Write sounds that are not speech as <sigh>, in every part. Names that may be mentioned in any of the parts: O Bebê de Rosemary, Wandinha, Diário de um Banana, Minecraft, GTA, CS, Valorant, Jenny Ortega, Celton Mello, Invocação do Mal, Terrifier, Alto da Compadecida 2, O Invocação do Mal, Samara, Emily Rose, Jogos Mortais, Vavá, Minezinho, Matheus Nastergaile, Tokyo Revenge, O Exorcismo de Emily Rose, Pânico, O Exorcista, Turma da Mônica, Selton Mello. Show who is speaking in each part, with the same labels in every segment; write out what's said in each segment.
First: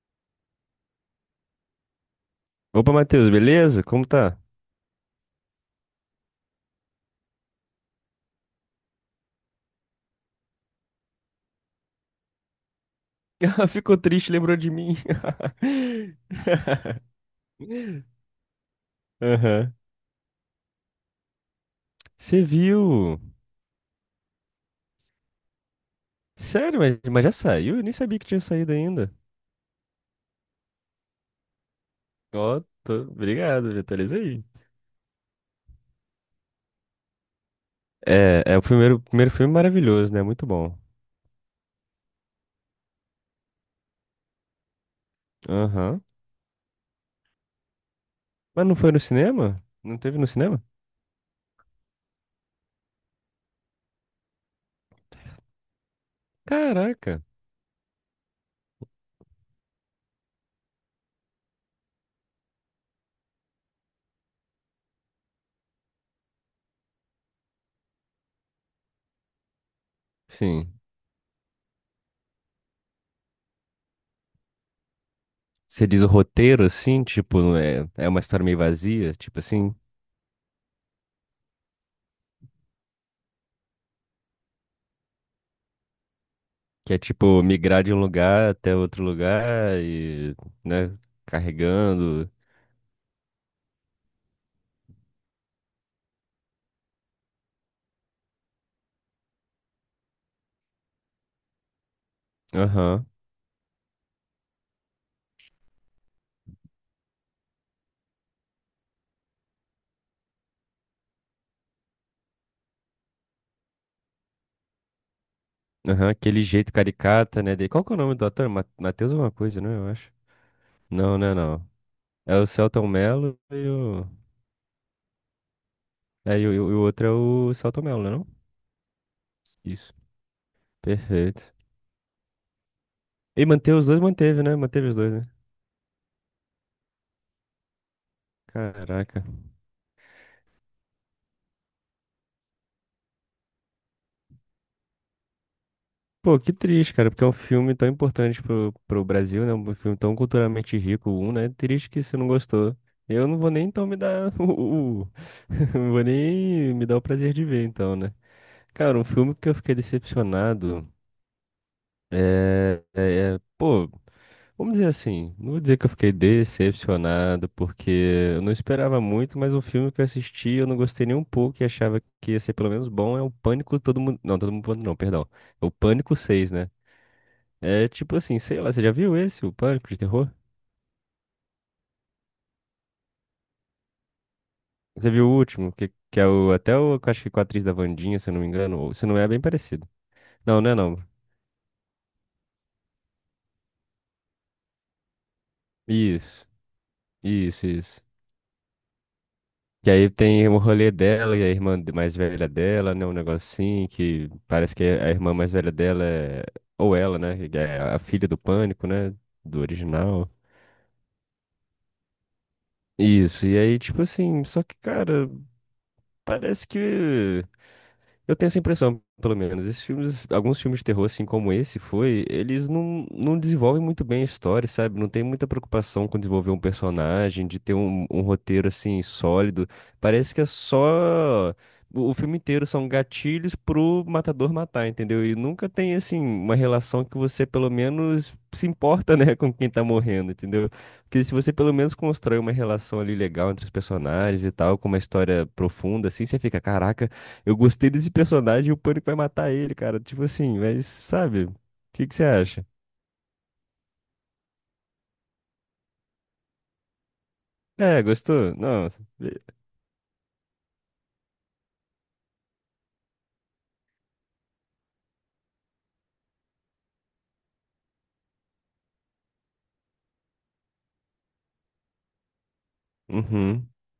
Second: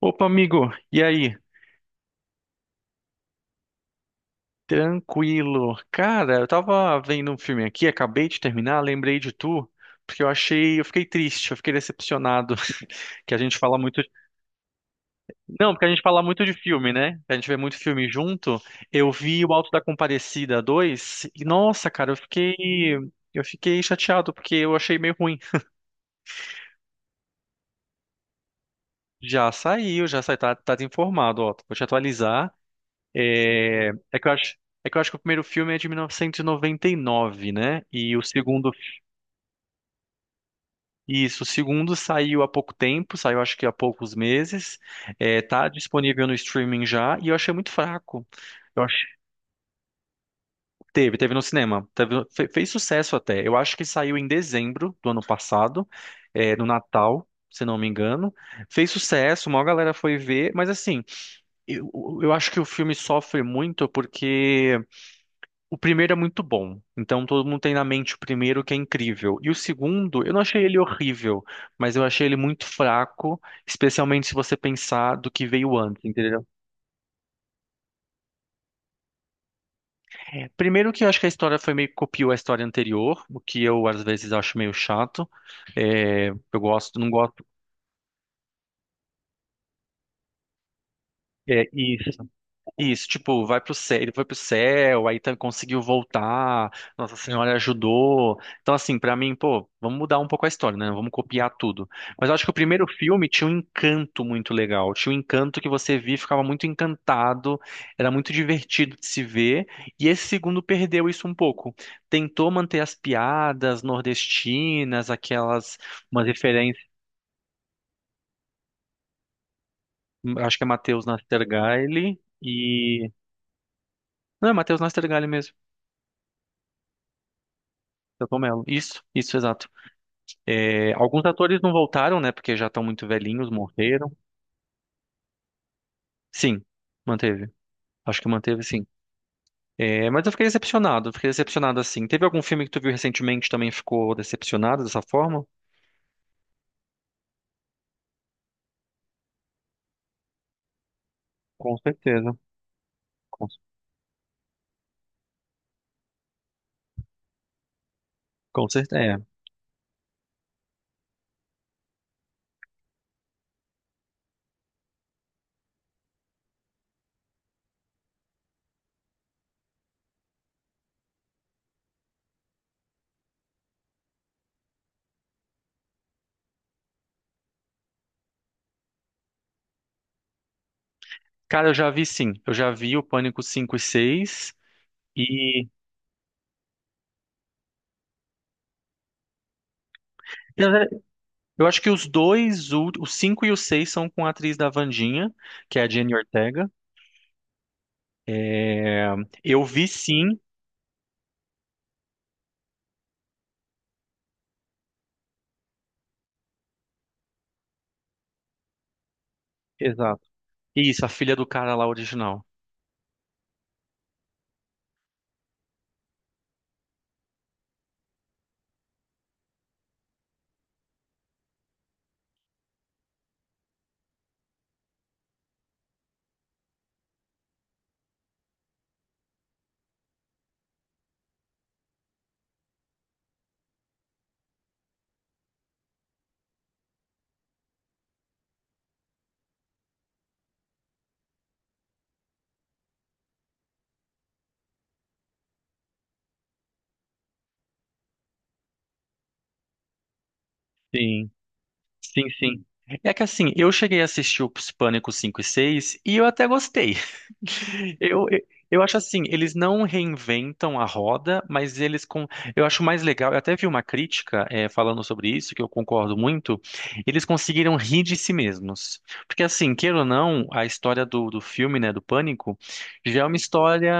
Speaker 1: Opa, amigo, e aí?
Speaker 2: Opa, Matheus, beleza? Como tá?
Speaker 1: Tranquilo. Cara, eu tava vendo um filme aqui, acabei de terminar, lembrei de tu, porque eu fiquei triste, eu fiquei decepcionado <laughs> que a gente
Speaker 2: <laughs>
Speaker 1: fala
Speaker 2: Ficou
Speaker 1: muito,
Speaker 2: triste, lembrou de mim.
Speaker 1: não, porque a gente fala muito de filme,
Speaker 2: <laughs>
Speaker 1: né? A gente vê muito filme junto. Eu vi o Alto
Speaker 2: Aham.
Speaker 1: da Compadecida 2 e nossa, cara, eu
Speaker 2: Você
Speaker 1: fiquei.
Speaker 2: viu?
Speaker 1: Eu fiquei chateado porque eu achei meio ruim.
Speaker 2: Sério, mas já saiu? Eu nem sabia que tinha saído ainda.
Speaker 1: Já saiu, tá, tá informado, ó. Vou te atualizar.
Speaker 2: Ó, tô obrigado, me
Speaker 1: É, é que eu
Speaker 2: aí.
Speaker 1: acho, é que eu acho que o primeiro filme é de 1999, né? E o
Speaker 2: É o
Speaker 1: segundo,
Speaker 2: primeiro filme maravilhoso, né? Muito bom.
Speaker 1: isso, o segundo saiu há pouco tempo, saiu acho que há poucos meses. É, tá
Speaker 2: Aham.
Speaker 1: disponível no streaming já e eu achei muito fraco.
Speaker 2: Mas não
Speaker 1: Eu
Speaker 2: foi
Speaker 1: acho,
Speaker 2: no cinema? Não teve no cinema?
Speaker 1: teve no cinema, fez sucesso até. Eu acho que saiu em dezembro do ano passado, é, no
Speaker 2: Caraca.
Speaker 1: Natal. Se não me engano, fez sucesso, uma galera foi ver, mas assim, eu, eu acho que o filme sofre muito porque o primeiro é muito bom, então todo mundo tem na mente o primeiro que é incrível. E o segundo, eu não achei ele
Speaker 2: Sim.
Speaker 1: horrível, mas eu achei ele muito fraco, especialmente se você pensar do que veio
Speaker 2: Você diz
Speaker 1: antes,
Speaker 2: o
Speaker 1: entendeu?
Speaker 2: roteiro, assim, tipo, é uma história meio vazia, tipo assim?
Speaker 1: Primeiro que eu acho que a história foi meio que copiou a história anterior, o que eu às vezes acho meio chato. É, eu
Speaker 2: Que
Speaker 1: gosto,
Speaker 2: é
Speaker 1: não
Speaker 2: tipo
Speaker 1: gosto.
Speaker 2: migrar de um lugar até outro lugar e, né,
Speaker 1: É,
Speaker 2: carregando.
Speaker 1: isso, tipo, vai pro céu, ele foi pro céu, conseguiu voltar, Nossa Senhora ajudou. Então, assim, pra mim, pô, vamos mudar um pouco a história, né? Vamos copiar tudo. Mas eu acho que o primeiro
Speaker 2: Aham,
Speaker 1: filme tinha um encanto muito legal, tinha um encanto que você via, e ficava muito encantado, era muito divertido de se ver, e esse segundo perdeu isso um pouco. Tentou manter as piadas nordestinas, aquelas,
Speaker 2: aham,
Speaker 1: umas
Speaker 2: aquele jeito
Speaker 1: referências,
Speaker 2: caricata, né, dele. Qual que é o nome do ator? Matheus alguma coisa, né? Eu acho.
Speaker 1: acho que é Matheus
Speaker 2: Não, não é não.
Speaker 1: Nastergaile
Speaker 2: É o Celton
Speaker 1: e...
Speaker 2: Mello e o.
Speaker 1: Não, é Matheus Nastergaile mesmo.
Speaker 2: É, e o outro é o Celton Mello, né? Não?
Speaker 1: Selton Mello. Isso, exato.
Speaker 2: Isso.
Speaker 1: É, alguns
Speaker 2: Perfeito.
Speaker 1: atores não voltaram, né? Porque já estão muito
Speaker 2: E
Speaker 1: velhinhos,
Speaker 2: manter os dois,
Speaker 1: morreram.
Speaker 2: manteve, né? Manteve os dois, né?
Speaker 1: Sim, manteve. Acho que manteve, sim.
Speaker 2: Caraca.
Speaker 1: É, mas eu fiquei decepcionado assim. Teve algum filme que tu viu recentemente que também ficou decepcionado dessa forma?
Speaker 2: Pô, que triste, cara, porque é um filme tão importante pro Brasil, né? Um filme tão culturalmente rico, um, né?
Speaker 1: Com
Speaker 2: Triste que você não
Speaker 1: certeza.
Speaker 2: gostou. Eu não
Speaker 1: Com,
Speaker 2: vou nem então me dar <laughs> <laughs> Não vou nem me dar o prazer de ver, então, né?
Speaker 1: com
Speaker 2: Cara, um
Speaker 1: certeza. É.
Speaker 2: filme que eu fiquei decepcionado Pô, vamos dizer assim, não vou dizer que eu fiquei decepcionado, porque eu não esperava muito, mas um filme que eu assisti eu não gostei nem um pouco e achava que ia ser pelo menos bom é o Pânico Todo Mundo. Não, Todo Mundo Pânico não, perdão. É o Pânico seis, né? É tipo assim, sei lá, você já viu esse, o Pânico de Terror?
Speaker 1: Cara, eu já vi sim. Eu já vi o Pânico 5 e 6.
Speaker 2: Você viu o
Speaker 1: E,
Speaker 2: último, que é o, até o, que eu acho que com a atriz da Wandinha, se eu não me engano, ou se não é bem parecido. Não, não
Speaker 1: na
Speaker 2: é
Speaker 1: verdade,
Speaker 2: não.
Speaker 1: eu acho que os dois, o 5 e o 6 são com a atriz da Vandinha, que é a Jenny
Speaker 2: Isso,
Speaker 1: Ortega.
Speaker 2: isso, isso.
Speaker 1: É, eu vi
Speaker 2: Que aí
Speaker 1: sim.
Speaker 2: tem o rolê dela e a irmã mais velha dela, né, um negocinho que parece que a irmã mais velha dela é, ou ela, né, que é a filha do Pânico, né, do
Speaker 1: Exato.
Speaker 2: original.
Speaker 1: Isso, a filha do cara lá original.
Speaker 2: Isso, e aí tipo assim, só que, cara, parece que. Eu tenho essa impressão, pelo menos. Esses filmes, alguns filmes de terror, assim como esse foi, eles não desenvolvem muito bem a história, sabe? Não tem muita preocupação com desenvolver um personagem, de ter um roteiro, assim, sólido. Parece que é só. O filme inteiro são gatilhos pro matador matar, entendeu? E nunca tem, assim, uma relação que você, pelo menos, se importa, né, <laughs> com quem tá morrendo, entendeu? Porque se você, pelo menos, constrói uma relação ali legal entre os personagens e tal, com uma história profunda, assim, você fica, caraca. Eu gostei desse personagem e o Pânico vai matar ele, cara. Tipo assim, mas
Speaker 1: Sim.
Speaker 2: sabe? O que que você
Speaker 1: Sim, sim.
Speaker 2: acha?
Speaker 1: É que assim, eu cheguei a assistir os Pânico 5 e 6 e eu até gostei. <laughs>
Speaker 2: É,
Speaker 1: Eu
Speaker 2: gostou?
Speaker 1: eu acho
Speaker 2: Nossa.
Speaker 1: assim, eles não reinventam a roda, mas eles com. Eu acho mais legal, eu até vi uma crítica falando sobre isso, que eu concordo muito, eles conseguiram rir de si mesmos. Porque assim, queira ou não, a história do, do filme, né, do Pânico, já é uma
Speaker 2: Uhum.
Speaker 1: história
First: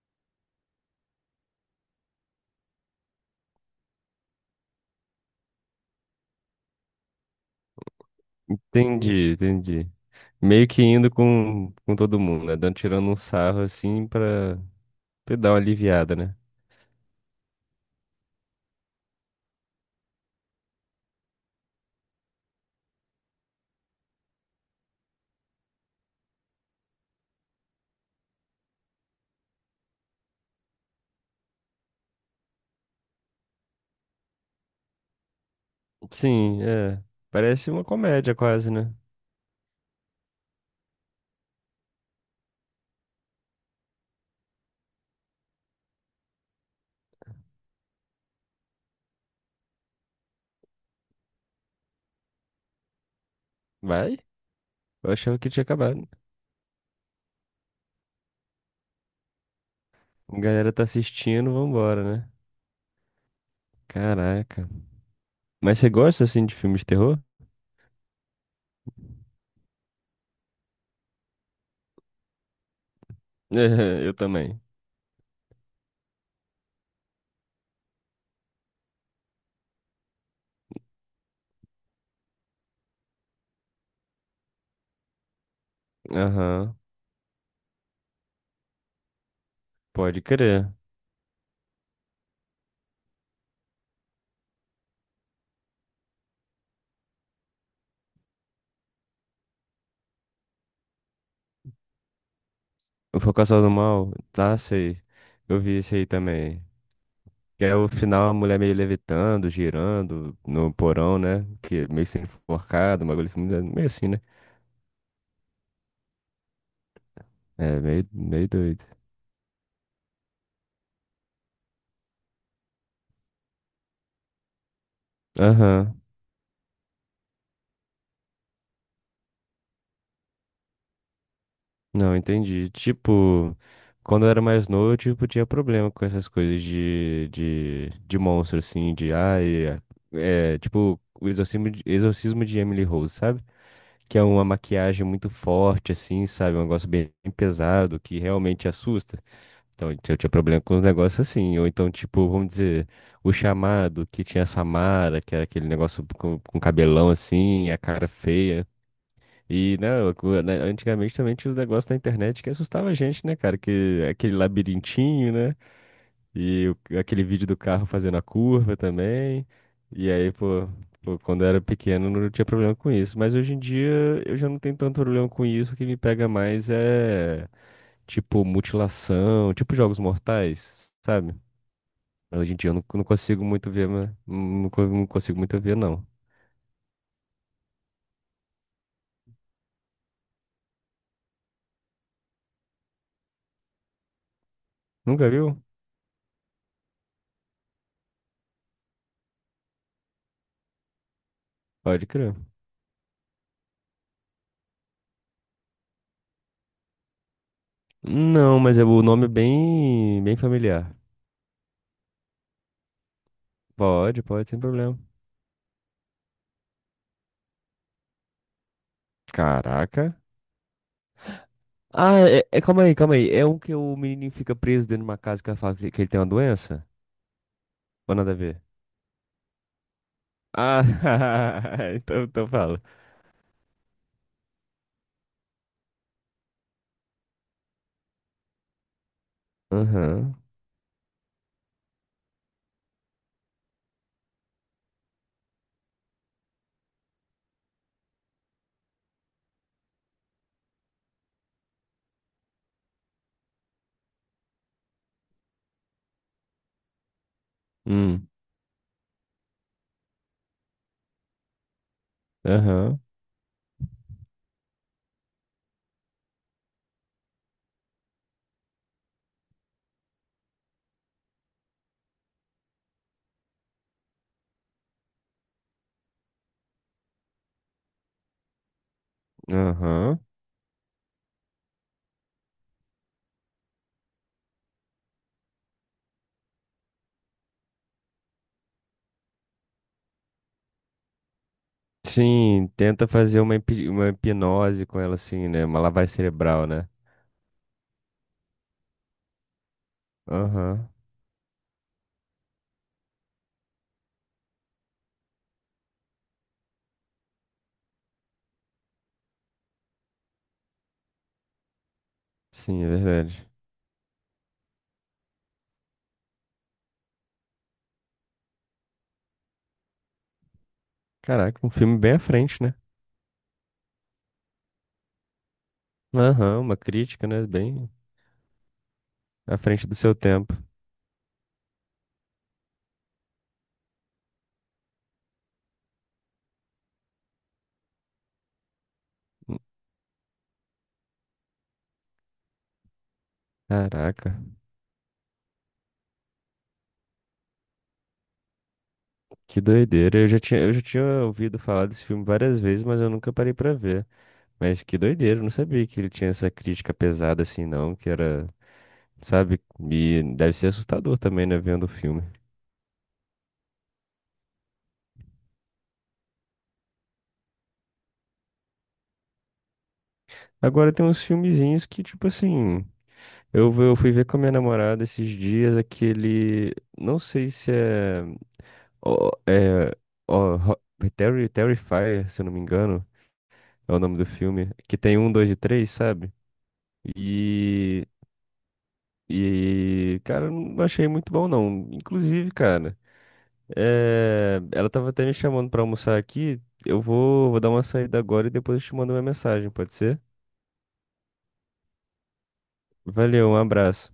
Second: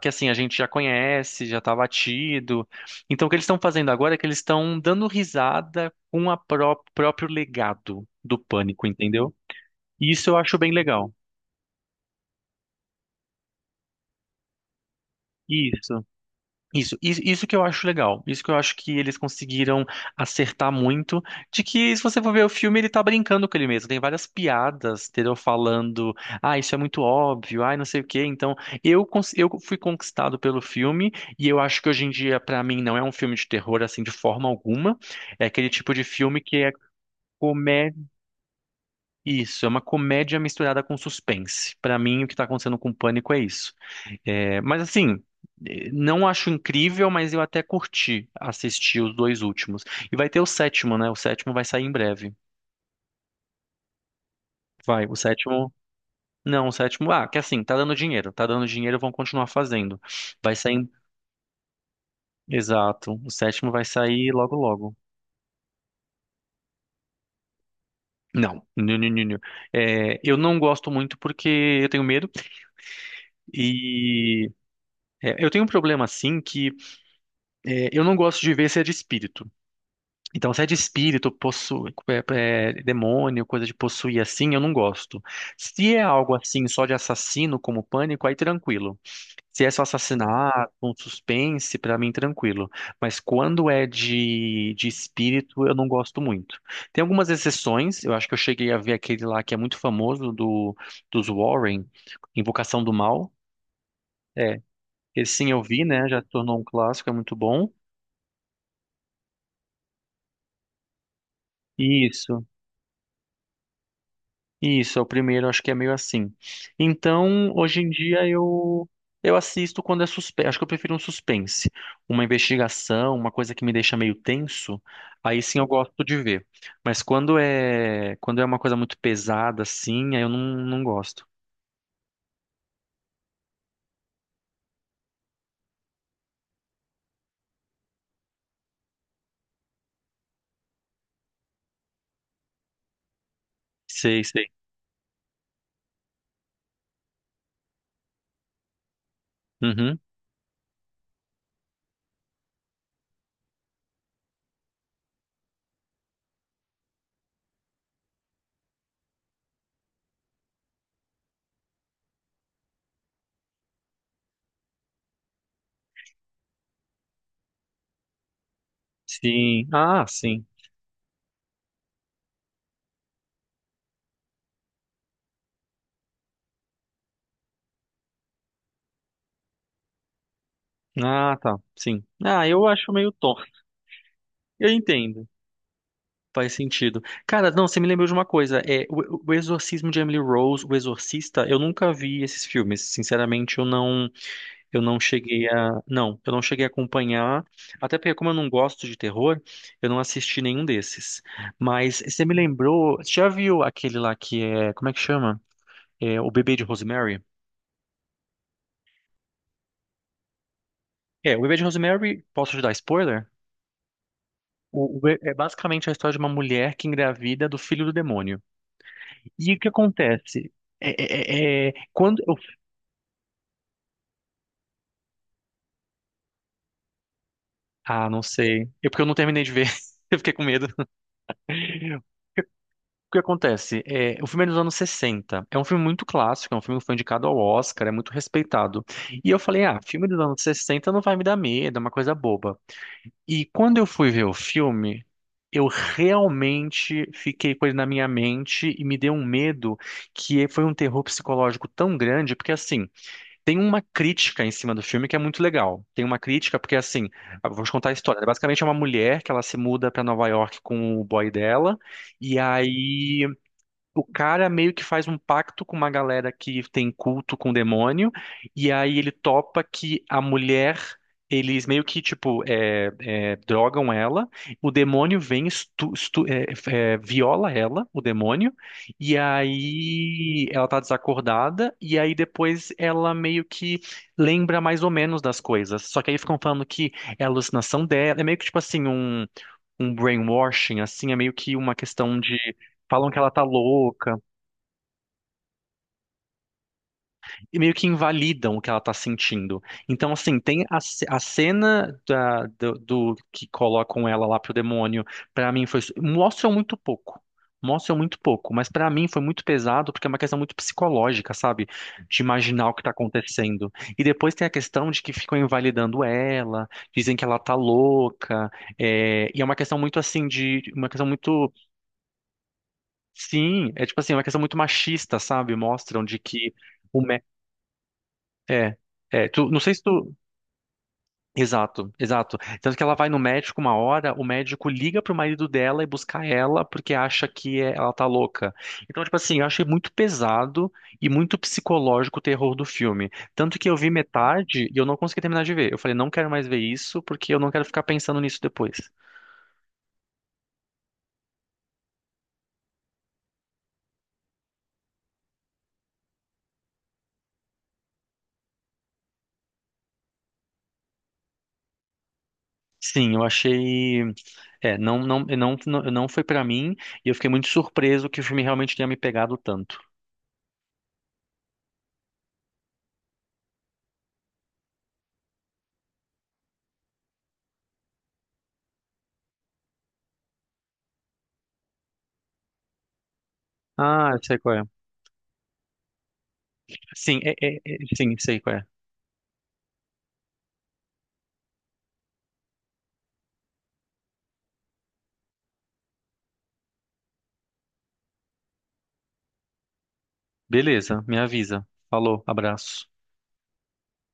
Speaker 1: que assim, a gente já conhece, já tá batido. Então o que eles estão fazendo agora é que eles estão dando risada com a próprio legado do Pânico,
Speaker 2: Entendi,
Speaker 1: entendeu?
Speaker 2: entendi.
Speaker 1: E isso eu acho
Speaker 2: Meio
Speaker 1: bem
Speaker 2: que indo
Speaker 1: legal.
Speaker 2: com todo mundo, né? Dando, tirando um sarro assim pra dar uma
Speaker 1: Isso.
Speaker 2: aliviada, né?
Speaker 1: Isso que eu acho legal. Isso que eu acho que eles conseguiram acertar muito. De que, se você for ver o filme, ele tá brincando com ele mesmo. Tem várias piadas, entendeu? Falando, ah, isso é muito óbvio, ah, não sei o quê. Então, eu fui conquistado pelo filme. E eu acho que hoje em dia, pra mim, não é um filme de terror, assim, de forma alguma. É aquele tipo de filme que
Speaker 2: Sim,
Speaker 1: é
Speaker 2: é. Parece uma
Speaker 1: comédia.
Speaker 2: comédia quase, né?
Speaker 1: Isso, é uma comédia misturada com suspense. Pra mim, o que tá acontecendo com o Pânico é isso. É, mas assim, não acho incrível, mas eu até curti assistir os dois últimos. E vai ter o sétimo, né? O sétimo vai sair em breve.
Speaker 2: Vai?
Speaker 1: Vai,
Speaker 2: Eu
Speaker 1: o
Speaker 2: achava que tinha
Speaker 1: sétimo.
Speaker 2: acabado.
Speaker 1: Não, o sétimo. Ah, que assim, tá dando dinheiro. Tá dando dinheiro, vão continuar fazendo.
Speaker 2: A
Speaker 1: Vai
Speaker 2: galera
Speaker 1: sair
Speaker 2: tá assistindo, vambora, né?
Speaker 1: exato. O sétimo vai sair logo,
Speaker 2: Caraca.
Speaker 1: logo.
Speaker 2: Mas você gosta assim de filmes de terror?
Speaker 1: Não, não, não, não, não. É, eu não gosto muito porque eu tenho medo
Speaker 2: <laughs> É, eu
Speaker 1: e
Speaker 2: também.
Speaker 1: é, eu tenho um problema assim que é, eu não gosto de ver se é de espírito. Então, se é de espírito, é, é, demônio, coisa de possuir assim, eu não gosto. Se é algo assim,
Speaker 2: Aham,
Speaker 1: só de assassino, como Pânico, aí tranquilo. Se é só
Speaker 2: pode
Speaker 1: assassinato,
Speaker 2: crer.
Speaker 1: um suspense, pra mim tranquilo. Mas quando é de espírito, eu não gosto muito. Tem algumas exceções, eu acho que eu cheguei a ver aquele lá que é muito famoso do, dos Warren, Invocação do
Speaker 2: O
Speaker 1: Mal.
Speaker 2: Invocação do Mal, tá,
Speaker 1: É,
Speaker 2: sei.
Speaker 1: esse sim
Speaker 2: Eu
Speaker 1: eu
Speaker 2: vi
Speaker 1: vi,
Speaker 2: isso aí
Speaker 1: né? Já tornou
Speaker 2: também.
Speaker 1: um clássico, é muito
Speaker 2: Que
Speaker 1: bom.
Speaker 2: é o final, a mulher meio levitando, girando no porão, né? Que é meio sendo
Speaker 1: Isso.
Speaker 2: enforcada, uma coisa assim, meio assim, né?
Speaker 1: Isso, é o primeiro, acho que é meio assim. Então,
Speaker 2: É,
Speaker 1: hoje em
Speaker 2: meio,
Speaker 1: dia
Speaker 2: meio doido.
Speaker 1: eu assisto quando é suspense. Acho que eu prefiro um suspense, uma investigação, uma coisa que me deixa meio tenso. Aí sim eu
Speaker 2: Aham.
Speaker 1: gosto de ver. Mas quando é uma coisa muito pesada assim, aí eu não, não gosto.
Speaker 2: Não, entendi. Tipo, quando eu era mais novo, tipo, tinha problema com essas coisas de monstro, assim, de, ai, é, tipo, o exorcismo de Emily Rose, sabe? Que
Speaker 1: Sei,
Speaker 2: é uma
Speaker 1: sei.
Speaker 2: maquiagem muito forte, assim, sabe? Um negócio bem pesado que realmente assusta. Então,
Speaker 1: Uhum.
Speaker 2: eu tinha problema com os negócios assim. Ou então, tipo, vamos dizer, o chamado que tinha a Samara, que era aquele negócio com cabelão assim, a cara feia. E, né, né, antigamente também tinha os negócios na internet que assustava a gente, né, cara? Que aquele labirintinho, né? Aquele vídeo do carro fazendo a curva também.
Speaker 1: Sim. Ah,
Speaker 2: E aí,
Speaker 1: sim.
Speaker 2: pô, quando eu era pequeno não tinha problema com isso. Mas hoje em dia eu já não tenho tanto problema com isso. O que me pega mais é tipo mutilação, tipo jogos mortais, sabe?
Speaker 1: Ah, tá. Sim. Ah,
Speaker 2: Hoje em
Speaker 1: eu
Speaker 2: dia eu não,
Speaker 1: acho
Speaker 2: não
Speaker 1: meio tonto.
Speaker 2: consigo muito ver, mas
Speaker 1: Eu
Speaker 2: não
Speaker 1: entendo.
Speaker 2: consigo muito ver, não.
Speaker 1: Faz sentido. Cara, não, você me lembrou de uma coisa. É, o Exorcismo de Emily Rose, O Exorcista, eu nunca vi esses filmes. Sinceramente, eu não,
Speaker 2: Nunca viu?
Speaker 1: eu não cheguei a acompanhar. Até porque como eu não gosto de terror, eu não assisti nenhum desses. Mas
Speaker 2: Pode
Speaker 1: você me
Speaker 2: crer.
Speaker 1: lembrou, você já viu aquele lá que é, como é que chama? É, O Bebê de Rosemary?
Speaker 2: Não, mas é o nome é bem, bem familiar.
Speaker 1: É, O Bebê de Rosemary, posso te dar spoiler?
Speaker 2: Pode, pode, sem problema.
Speaker 1: É basicamente a história de uma mulher que engravida do filho do demônio. E o que
Speaker 2: Caraca.
Speaker 1: acontece?
Speaker 2: Ah,
Speaker 1: Quando...
Speaker 2: calma aí, calma aí. É um que o menininho fica preso dentro de uma casa que ela fala que ele tem uma doença?
Speaker 1: ah,
Speaker 2: Ou
Speaker 1: não
Speaker 2: nada a ver?
Speaker 1: sei. Eu porque eu não terminei de ver. <laughs> Eu fiquei com medo.
Speaker 2: Ah,
Speaker 1: O
Speaker 2: <laughs> então fala.
Speaker 1: que acontece? É, o filme é dos anos 60. É um filme muito clássico, é um filme que foi indicado ao Oscar, é muito respeitado. E eu falei, ah, filme dos
Speaker 2: Aham.
Speaker 1: anos 60 não vai me dar medo, é uma coisa boba. E quando eu fui ver o filme, eu realmente fiquei com ele na minha mente e me deu um medo que foi um terror psicológico tão grande, porque assim, tem uma crítica em cima do filme que é muito legal. Tem uma crítica porque, assim, vamos contar a história, né?
Speaker 2: Hum.
Speaker 1: Basicamente é uma mulher que ela se muda para Nova York com o boy dela, e
Speaker 2: Aham.
Speaker 1: aí o cara meio que faz um pacto com uma galera que tem culto com o demônio, e aí ele topa que a mulher, eles meio que, tipo, drogam ela, o demônio vem, viola ela, o demônio, e
Speaker 2: Aham.
Speaker 1: aí ela tá desacordada, e aí depois ela meio que lembra mais ou menos das coisas. Só que aí ficam falando que é alucinação dela, é meio que, tipo assim, um brainwashing, assim, é meio que uma questão de.
Speaker 2: Sim, tenta
Speaker 1: Falam que ela
Speaker 2: fazer
Speaker 1: tá
Speaker 2: uma
Speaker 1: louca
Speaker 2: hipnose com ela, assim, né? Uma lavagem cerebral, né?
Speaker 1: e meio que invalidam o que ela tá sentindo. Então, assim, tem
Speaker 2: Aham.
Speaker 1: a cena do, do que colocam ela lá pro demônio, pra mim foi. Mostram muito pouco. Mostram muito pouco, mas pra mim foi muito pesado porque é uma questão muito psicológica, sabe? De imaginar o
Speaker 2: Sim,
Speaker 1: que
Speaker 2: é
Speaker 1: tá
Speaker 2: verdade.
Speaker 1: acontecendo. E depois tem a questão de que ficam invalidando ela, dizem que ela tá louca, e é uma questão muito assim de, uma questão muito...
Speaker 2: Caraca, um filme bem à frente, né?
Speaker 1: sim, é tipo assim, é uma questão muito machista, sabe? Mostram de que
Speaker 2: Aham, uma
Speaker 1: o mé...
Speaker 2: crítica, né? Bem
Speaker 1: é, é, tu,
Speaker 2: à
Speaker 1: não sei se
Speaker 2: frente do seu
Speaker 1: tu...
Speaker 2: tempo.
Speaker 1: exato, exato. Tanto que ela vai no médico uma hora, o médico liga pro marido dela e busca ela porque acha que ela tá louca. Então, tipo assim, eu achei muito pesado e muito psicológico o terror do filme. Tanto que eu vi
Speaker 2: Caraca,
Speaker 1: metade e eu não consegui terminar de ver. Eu falei, não quero mais ver isso porque eu não quero ficar pensando nisso depois.
Speaker 2: que doideira. Eu já tinha ouvido falar desse filme várias vezes, mas eu nunca parei pra ver. Mas que doideira, eu não sabia que ele tinha essa crítica pesada assim, não, que era, sabe? E deve ser assustador também, né, vendo o filme.
Speaker 1: Sim, eu achei. É, não, não, não, não, não foi pra mim e eu fiquei muito surpreso que o filme realmente tenha me pegado tanto.
Speaker 2: Agora tem uns filmezinhos que, tipo assim. Eu fui ver com a minha namorada esses dias aquele. Não sei se é. ó, é ó, Ro- Terrifier, se eu não me engano, é o
Speaker 1: Ah,
Speaker 2: nome
Speaker 1: eu
Speaker 2: do
Speaker 1: sei qual é.
Speaker 2: filme. Que tem um, dois e três, sabe?
Speaker 1: Sim, é, é, é,
Speaker 2: E.
Speaker 1: sim, sei qual é.
Speaker 2: Cara, eu não achei muito bom, não. Inclusive, cara, é, ela tava até me chamando pra almoçar aqui. Eu vou dar uma saída agora e depois eu te mando uma mensagem, pode ser?
Speaker 1: Beleza, me avisa. Falou, abraço.
Speaker 2: Valeu, um abraço.